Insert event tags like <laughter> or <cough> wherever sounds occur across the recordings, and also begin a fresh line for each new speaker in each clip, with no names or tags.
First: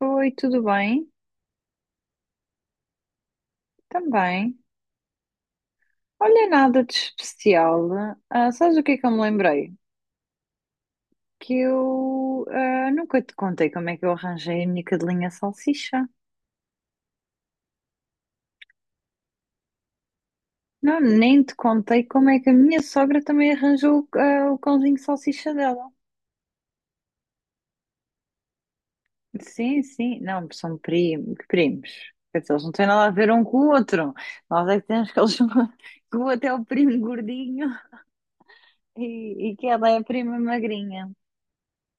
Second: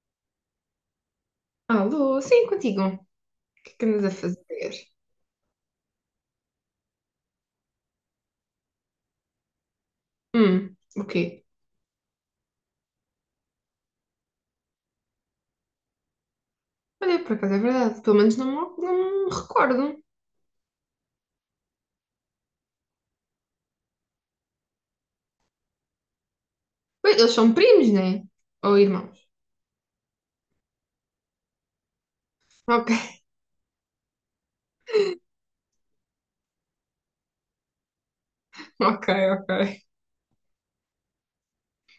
Oi, tudo bem?
Alô, sim, contigo. O que é que andas a
Também.
fazer?
Olha, nada de especial. Ah, sabes o que é que eu me lembrei?
O quê?
Que eu nunca te contei como é que eu arranjei a minha cadelinha salsicha.
Olha, por acaso é verdade. Pelo menos não, não me recordo.
Não, nem te contei como é que a minha sogra também arranjou o cãozinho salsicha dela.
Ué, eles são primos, né? Ou irmãos?
Sim, sim. Não, são primos, primos. Quer dizer, eles não têm
Ok.
nada a ver um com o outro. Nós é que temos que eles... <laughs> que o outro é o primo gordinho
<laughs> Ok,
e,
ok.
e que ela é a prima magrinha.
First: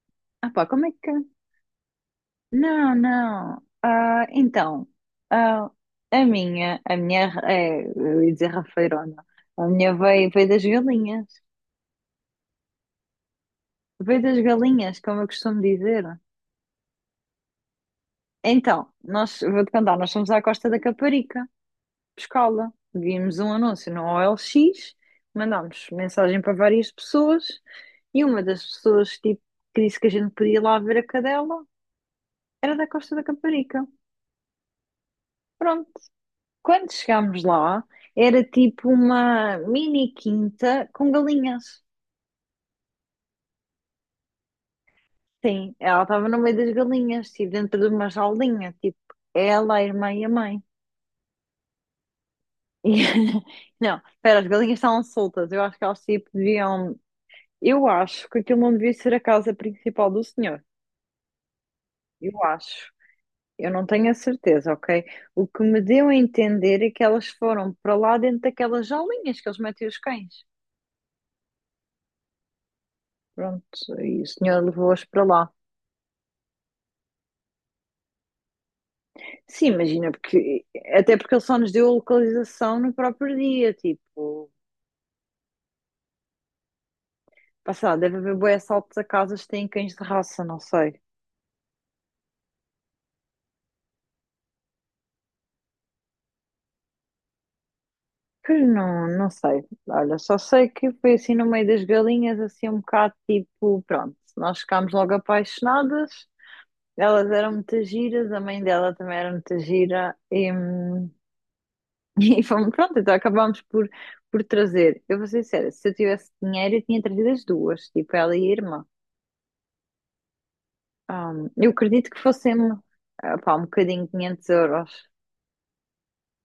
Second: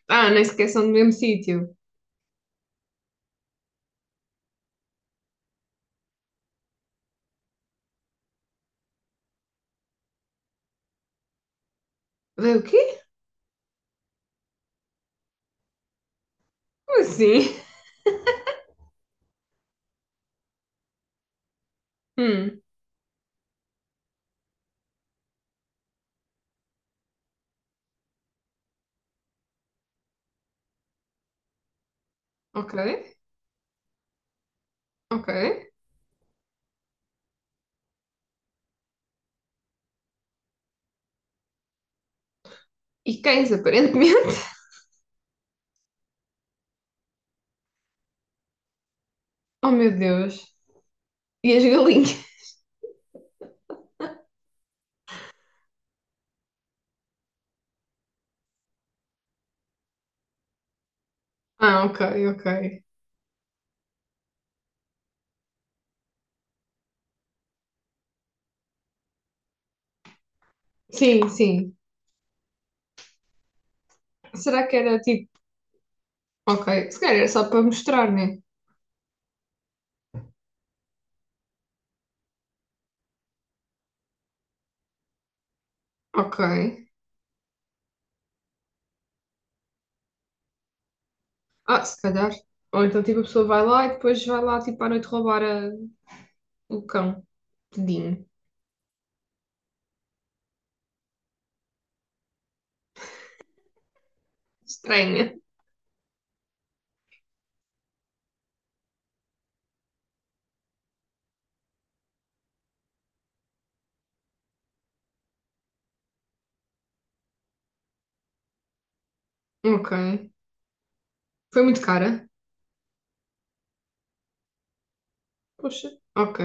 Ah, nem
Ah pá,
sequer são
como é
do mesmo
que...
sítio.
Não, não. Ah, então, ah, a minha, é, eu ia dizer rafeirona, a minha veio das galinhas,
Vê o quê?
veio das galinhas, como eu costumo dizer.
Como assim?
Então, nós, vou-te contar, nós fomos à Costa da Caparica,
Hum,
pescá-la, vimos um anúncio no OLX, mandámos mensagem para várias pessoas, e uma das pessoas, tipo, que disse que a gente podia ir lá ver a cadela,
ok,
era da Costa da Caparica.
ok.
Pronto. Quando chegámos lá, era tipo uma mini quinta com galinhas.
E cães, aparentemente. <laughs>
Sim, ela estava no meio das galinhas, tipo dentro de uma jaulinha, tipo
Oh,
ela, a
meu
irmã e a
Deus.
mãe.
E as galinhas?
E- <laughs> Não, espera, as galinhas estavam soltas. Eu acho que elas tipo deviam. Eu acho que aquilo não devia ser a casa principal do senhor.
Ah, ok,
Eu
ok.
acho. Eu não tenho a certeza, ok? O que me deu a entender é que elas foram para lá dentro daquelas jaulinhas que eles metem os cães.
Sim, sim.
Pronto, e o senhor
Será que era
levou-as para
tipo.
lá.
Ok, se calhar era só para mostrar, né?
Sim, imagina, porque até porque ele só nos deu a localização no próprio dia, tipo,
Ok.
pá, sei lá, deve haver bué assaltos a casas que têm cães de raça, não sei.
Ah, se calhar. Ou então, tipo, a pessoa vai lá e depois vai lá, tipo, à noite roubar o cão. Tadinho.
Pois não, não sei. Olha, só sei que foi assim no meio das galinhas, assim um bocado tipo, pronto, nós ficámos logo
Estranha.
apaixonadas, elas eram muito giras, a mãe dela também era muito gira, e, <laughs> e fomos, pronto, então acabámos por trazer. Eu vou ser sincera, se eu tivesse dinheiro, eu tinha trazido as duas, tipo, ela e a irmã.
Ok.
Ah,
Foi
eu
muito
acredito que
cara?
fossem pá, um bocadinho 500 euros.
Poxa. Ok.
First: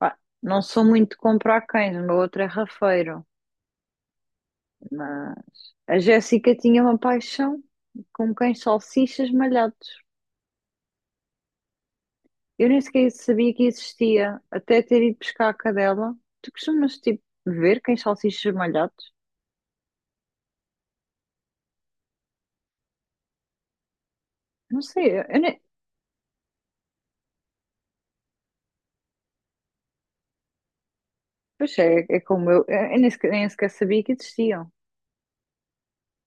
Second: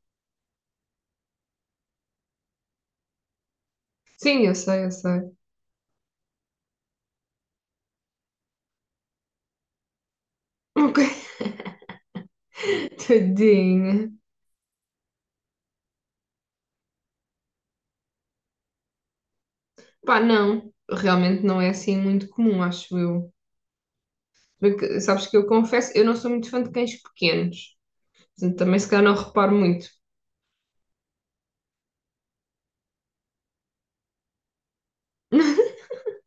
Pá, não sou muito de comprar cães, o meu outro é rafeiro.
Sim, eu sei, eu sei.
Mas a Jéssica tinha uma paixão com cães salsichas malhados.
Ok. <laughs>
Eu nem sequer sabia que
Tadinha.
existia, até ter ido pescar a cadela. Tu costumas, tipo, ver cães salsichas malhados?
Pá, não. Realmente não é assim muito comum, acho eu.
Não
Porque
sei,
sabes que
eu
eu
nem...
confesso, eu não sou muito fã de cães pequenos. Portanto, também se calhar não reparo muito.
Pois é, é como eu nem sequer sabia que existiam.
<laughs>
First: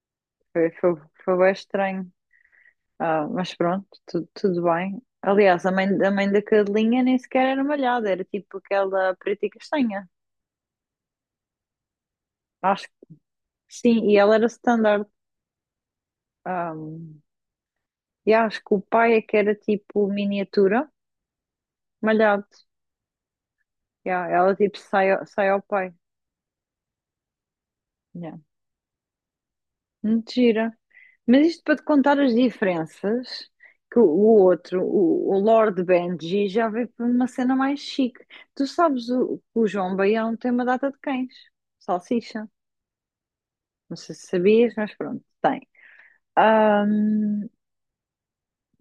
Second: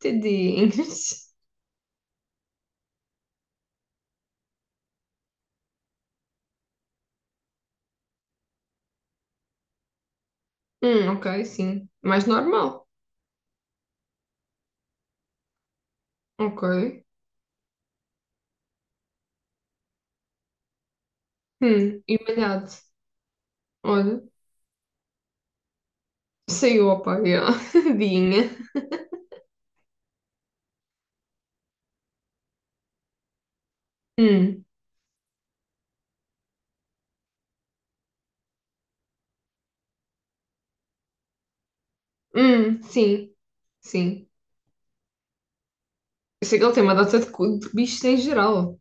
Foi, foi,
Tadinhos.
foi bem estranho. Ah, mas pronto, tudo bem. Aliás, a mãe da cadelinha nem sequer era malhada, era tipo aquela preta e castanha.
Ok, sim. Mais normal.
Acho que sim, e ela era standard.
Ok.
Ah, e acho que o pai é que era tipo miniatura,
E
malhado.
malhado. Olha,
Ya, ela tipo sai ao pai.
saiu, opa, yeah. <laughs>
Yeah.
Dinha.
Muito gira. Mas isto para te contar as diferenças, que o
Hum,
outro, o Lord Benji, já veio para uma cena mais chique. Tu sabes que o João Baião tem uma data de cães, salsicha.
sim,
Não sei se
sim.
sabias, mas pronto, tem.
Eu sei que ele tem uma data de,
Ahm,
cu- de bichos em geral.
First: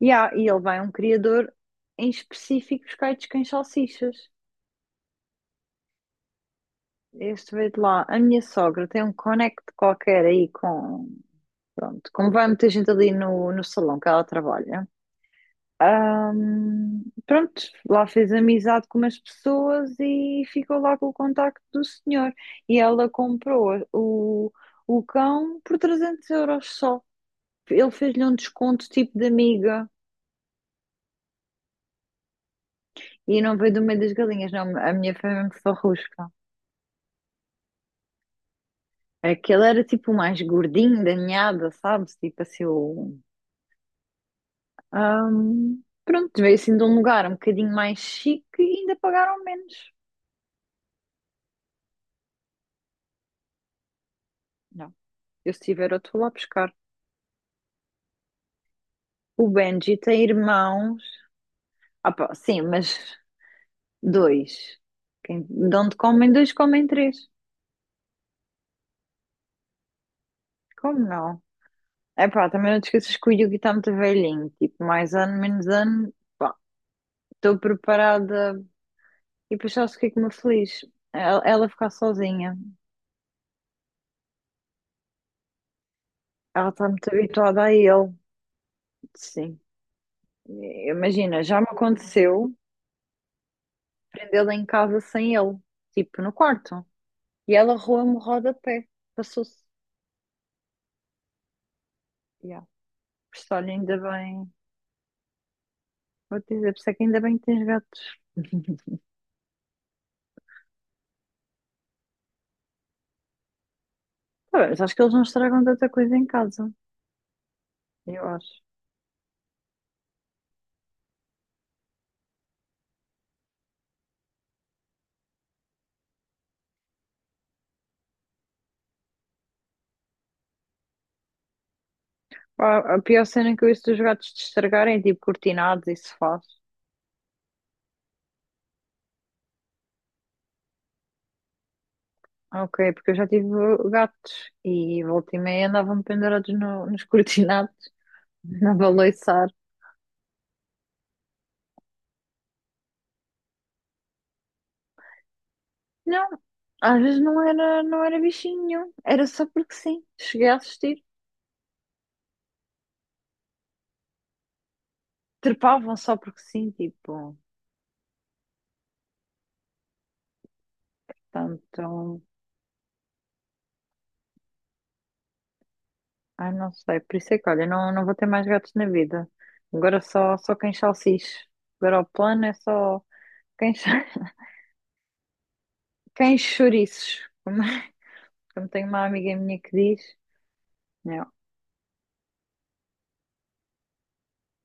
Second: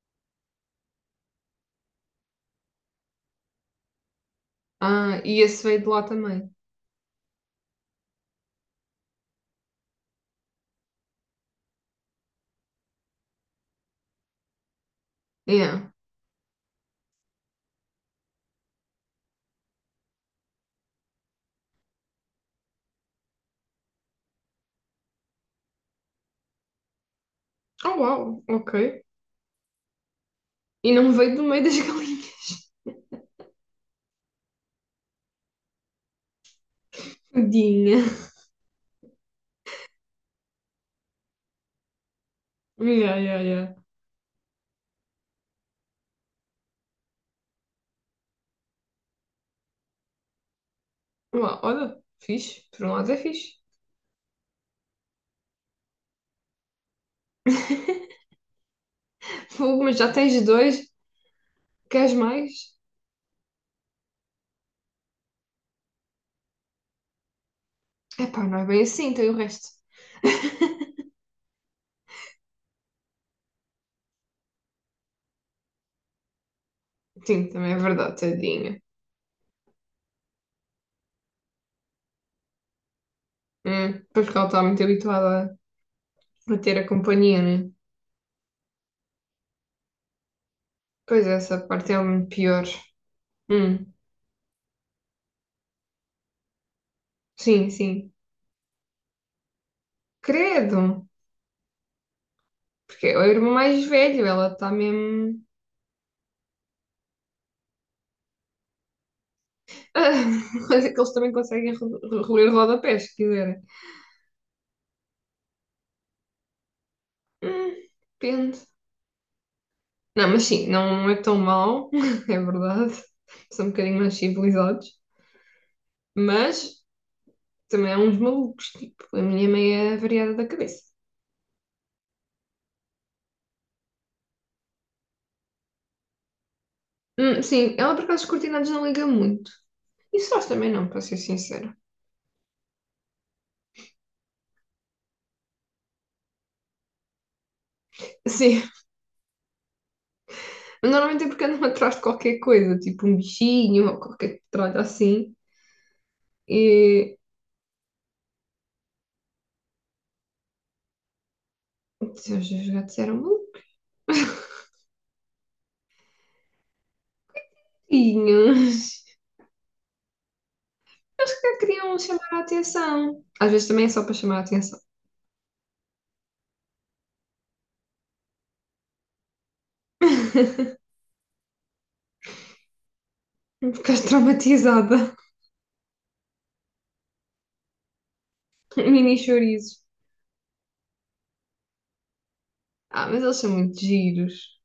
yeah, e ele vai a um criador em específico buscar de quem salsichas.
Ah, e esse veio de lá também.
Este veio de lá. A minha sogra tem um connect qualquer aí com. Pronto, como vai muita gente ali no salão que ela trabalha.
Yeah.
Pronto, lá fez amizade com umas pessoas e ficou lá com o contacto do senhor. E ela comprou o cão por 300 euros só. Ele
Oh,
fez-lhe um
uau, ok.
desconto tipo de amiga.
E não veio do meio das <laughs> galinhas.
E não veio do meio das galinhas, não. A minha foi mesmo só rusca.
Dinha.
Aquele era tipo o mais gordinho da ninhada, sabes? Tipo assim,
Yeah,
o...
yeah, yeah.
Pronto, veio assim de um lugar um bocadinho mais chique e ainda pagaram menos.
Uau, olha, fixe. Por um lado é fixe.
Não, eu se tiver outro vou lá buscar.
<laughs>
O
Fogo,
Benji
mas já
tem
tens dois.
irmãos. Ah,
Queres
pá,
mais?
sim, mas dois. De onde comem dois, comem três.
Epá, não é bem assim, tem o resto. <laughs>
Como não? É pá, também não te esqueças que o Yugi está muito velhinho. Tipo, mais ano, menos ano. Pá,
Sim,
estou
também é verdade,
preparada.
tadinha.
E depois sabes o que é que me feliz? Ela ficar sozinha.
Pois porque ela está muito habituada para
Ela
ter a
está muito
companhia,
habituada
né?
a ele. Sim.
Pois
Imagina,
essa
já me
parte é um
aconteceu
pior. Hum,
prendê-la em casa sem ele, tipo no quarto. E
sim,
ela
sim.
roa-me o rodapé. Passou-se.
Credo!
Yeah.
Porque é o
Por
irmão
isso, olha,
mais
ainda
velho, ela
bem.
está mesmo.
Vou te dizer, por isso é que ainda bem que tens gatos. <laughs>
<laughs> Mas é que eles também conseguem roer rodapés, se quiserem.
Tá bem, mas acho que eles não estragam tanta coisa em casa.
Hum,
Eu
depende.
acho.
Não, mas sim, não é tão mau, <laughs> é verdade. São um bocadinho mais civilizados. Mas também há uns malucos, tipo, a minha é meia variada da cabeça.
Pá, a pior cena que eu ouço dos gatos de estragarem é tipo cortinados e sofás.
Sim, ela por acaso os cortinados não liga muito. E sós também não, para ser sincera.
Ok, porque eu já tive gatos e volta e meia andavam pendurados nos <laughs> cortinados,
Sim,
na baleiçar.
mas normalmente é porque andam <laughs> atrás de qualquer coisa, tipo um bichinho ou qualquer tralha assim.
Não, às
E
vezes não era bichinho nenhum, era só porque sim. Cheguei a assistir,
se os meus gatos eram
trepavam só porque sim, tipo,
bonitinhos. <laughs> Eles que
tanto,
queriam chamar a atenção. Às vezes também é só para chamar a atenção.
ai não sei, por isso é que olha, não, não vou ter mais gatos na vida. Agora só quem
<laughs>
salsiche. Agora o plano é só quem, cha-
Ficaste traumatizada.
<laughs> quem chouriços, como tem uma
Mini
amiga minha que
chorizos.
diz, né?
Ah, mas eles são muito giros.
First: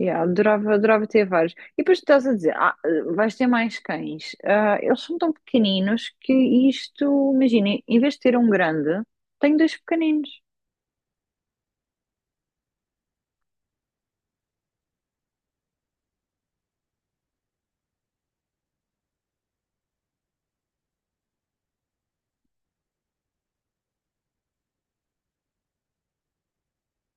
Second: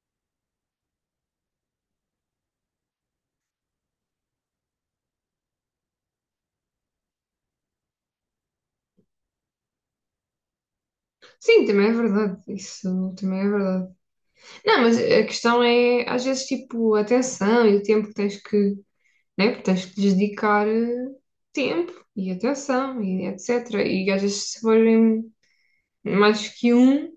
Yeah, adorava, adorava ter vários. E depois tu estás a dizer, vais ter mais cães. Ah, eles são tão pequeninos que isto, imagina, em vez de ter um grande, tenho dois pequeninos.
Sim, também é verdade. Isso também é verdade. Não, mas a questão é, às vezes, tipo, a atenção e o tempo que tens que né? Porque tens que lhes dedicar tempo e atenção e etc. E às vezes se forem mais que um,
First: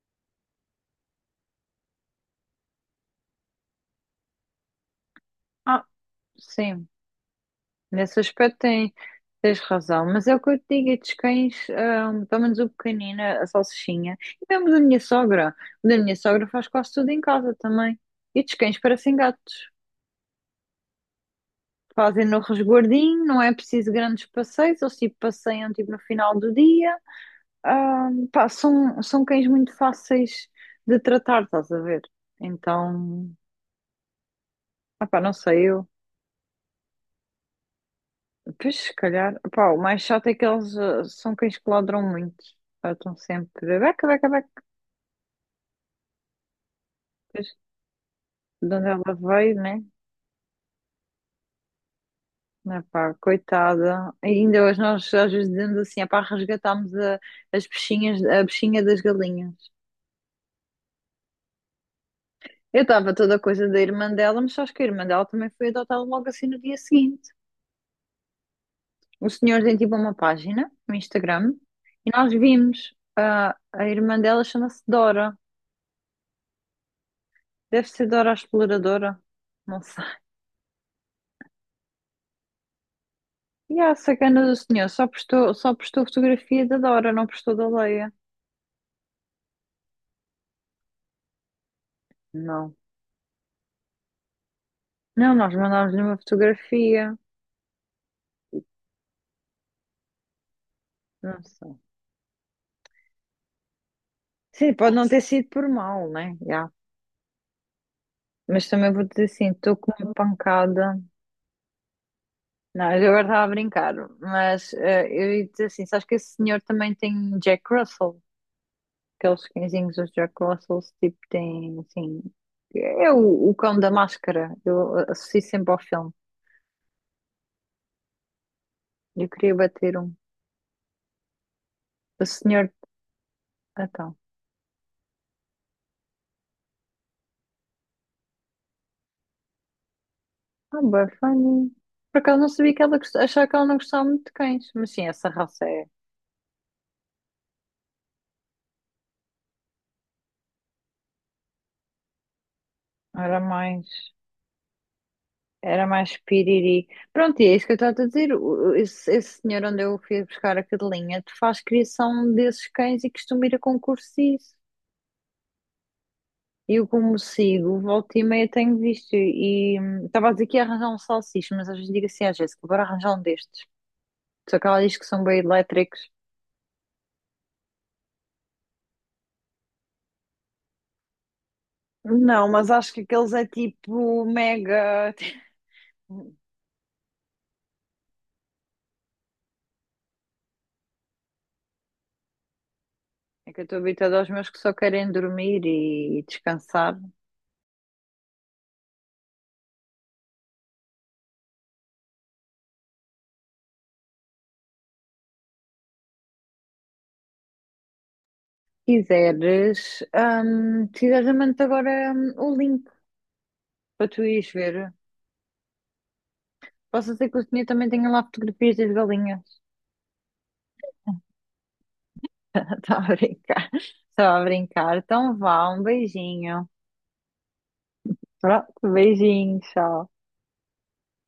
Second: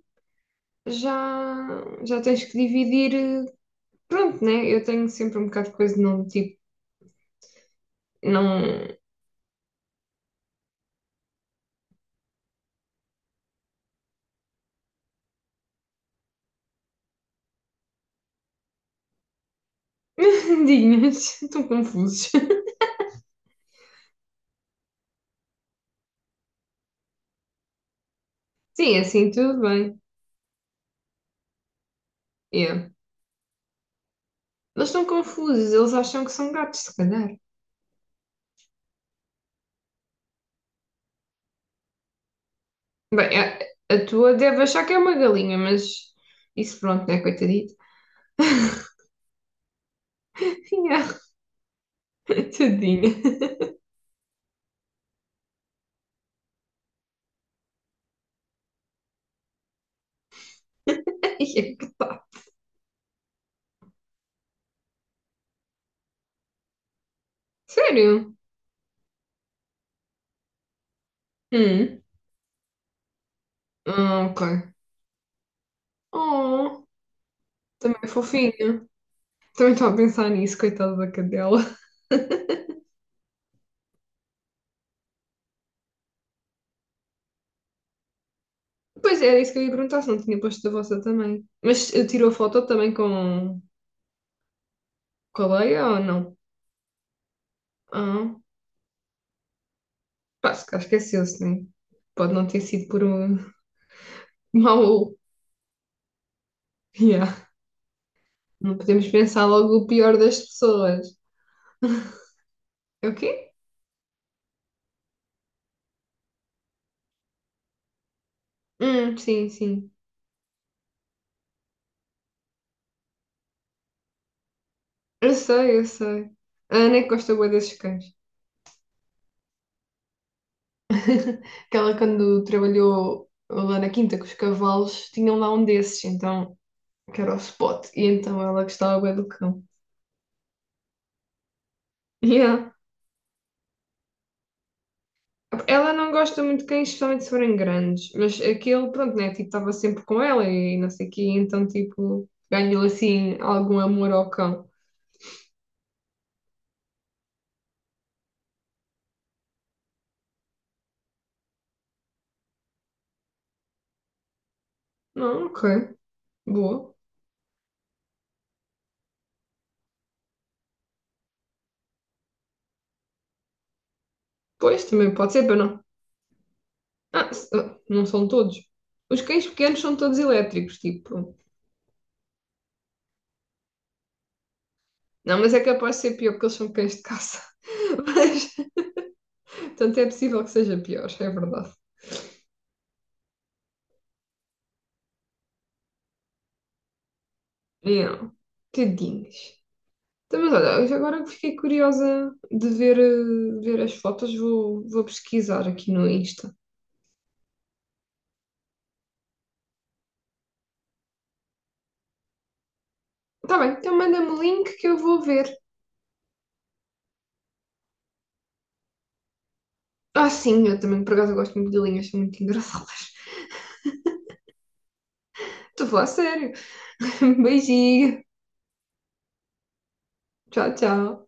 já, já tens que dividir. Pronto, né? Eu tenho sempre um bocado de
Ah,
coisa de não, tipo,
sim, nesse aspecto tem,
não.
tens razão. Mas é o que eu te digo, estes cães, pelo menos o pequenino, a salsichinha, e mesmo da minha sogra. O da minha sogra faz quase tudo em casa também. E estes cães parecem gatos.
<laughs> Dinhas, estão
Fazem
confusos.
no
<laughs>
resguardinho, não é preciso grandes passeios, eles tipo passeiam tipo no final do dia. Ah, pá,
Sim, é
são
assim
cães
tudo
muito
bem.
fáceis de tratar, estás a ver?
Yeah.
Então,
Eles estão
pá, não sei
confusos,
eu.
eles acham que são gatos, se calhar.
Pois, se calhar, pá, o mais chato é que eles são cães que ladram muito. Pá, estão
Bem, a,
sempre,
a
beca, beca,
tua deve
beca.
achar que é uma galinha, mas isso pronto, né?
Pois,
Coitadito.
de onde
<laughs>
ela veio, né?
Yeah,
Ah,
tadinha.
pá,
<laughs>
coitada. E ainda hoje nós às vezes dizemos assim, ah, pá, resgatámos as peixinhas, a bichinha das galinhas.
E é que tá.
Eu estava toda a coisa da irmã dela, mas acho que a irmã dela também foi adotada logo assim no dia seguinte.
Sério?
O senhor tem tipo uma página no Instagram
Hum.
e nós vimos a irmã
Ah, ok.
dela chama-se Dora.
Oh,
Deve
também é
ser Dora a
fofinho.
Exploradora.
Também
Não
estava a
sei. <laughs>
pensar nisso, coitada da cadela. <laughs>
E a sacana do senhor só postou fotografia da Dora, não postou da Leia.
Pois era isso que eu ia perguntar, se não tinha posto da vossa também. Mas tirou foto
Não.
também com,
Não,
com
nós
a Leia ou
mandámos-lhe uma
não?
fotografia.
Ah, pá, se calhar esqueceu-se,
Não
né?
sei.
Pode não ter sido por um <laughs>
Sim, pode não
mau.
ter sido por mal, né? Já.
Yeah.
Mas
Não
também vou
podemos
dizer
pensar
assim,
logo
estou
o
com uma
pior das
pancada.
pessoas.
Não,
É
eu
o
agora
quê?
estava a brincar, mas eu ia dizer assim, sabes que esse senhor também tem Jack Russell? Aqueles
Sim, sim.
cãezinhos, os Jack Russells, tipo, têm, assim... É o cão da máscara. Eu
Eu
associo sempre
sei,
ao
eu
filme.
sei. A Ana é que gosta bué desses cães.
Eu queria bater um.
<laughs> Que ela,
O
quando
senhor...
trabalhou lá na quinta
Então.
com os cavalos, tinham lá um desses, então, que era o Spot. E então ela gostava bué do cão.
Ah, bem funny. Por acaso não
Yeah.
sabia que ela achava que ela não gostava muito de cães. Mas sim, essa raça é...
Ela não gosta muito de cães, especialmente se forem grandes, mas aquele, pronto, né? Tipo, estava sempre com ela e não sei o quê, então, tipo, ganhou assim
Era
algum
mais...
amor ao cão.
Era mais piriri. Pronto, e é isso que eu estava a dizer. Esse senhor onde eu fui buscar a cadelinha faz criação desses cães e costuma ir a concursos e isso.
Não, ok,
E eu
boa.
como sigo, volta e meia tenho visto e estava a dizer que ia arranjar um salsicha, mas às vezes digo assim à Jéssica, bora arranjar um destes. Só que ela
Pois,
diz que
também
são
pode
bem
ser, para não.
elétricos.
Ah, não são todos. Os cães pequenos são todos elétricos, tipo.
Não, mas acho que aqueles é tipo mega.
Não, mas é capaz de ser pior
<laughs>
porque eles são cães de caça. <laughs> Mas, portanto, é possível que seja pior, é verdade.
É que eu estou habituada aos meus que só querem dormir e descansar. Se
Não, tadinhos. Então, mas olha, eu agora que fiquei curiosa de ver as fotos, vou pesquisar aqui no Insta.
quiseres, hum, se quiseres, eu mando-te agora o link
Tá bem, então
para tu
manda-me o
ires
link que
ver.
eu vou ver.
Posso dizer que o senhor também tem lá fotografias das galinhas.
Ah, sim, eu também, por acaso, eu gosto muito de linhas, são muito
<laughs>
engraçadas.
Estava a brincar. Estava a brincar. Então
<laughs>
vá, um
Estou a falar sério.
beijinho.
<laughs> Beijinho.
Ah, beijinho, tchau.
Tchau, tchau.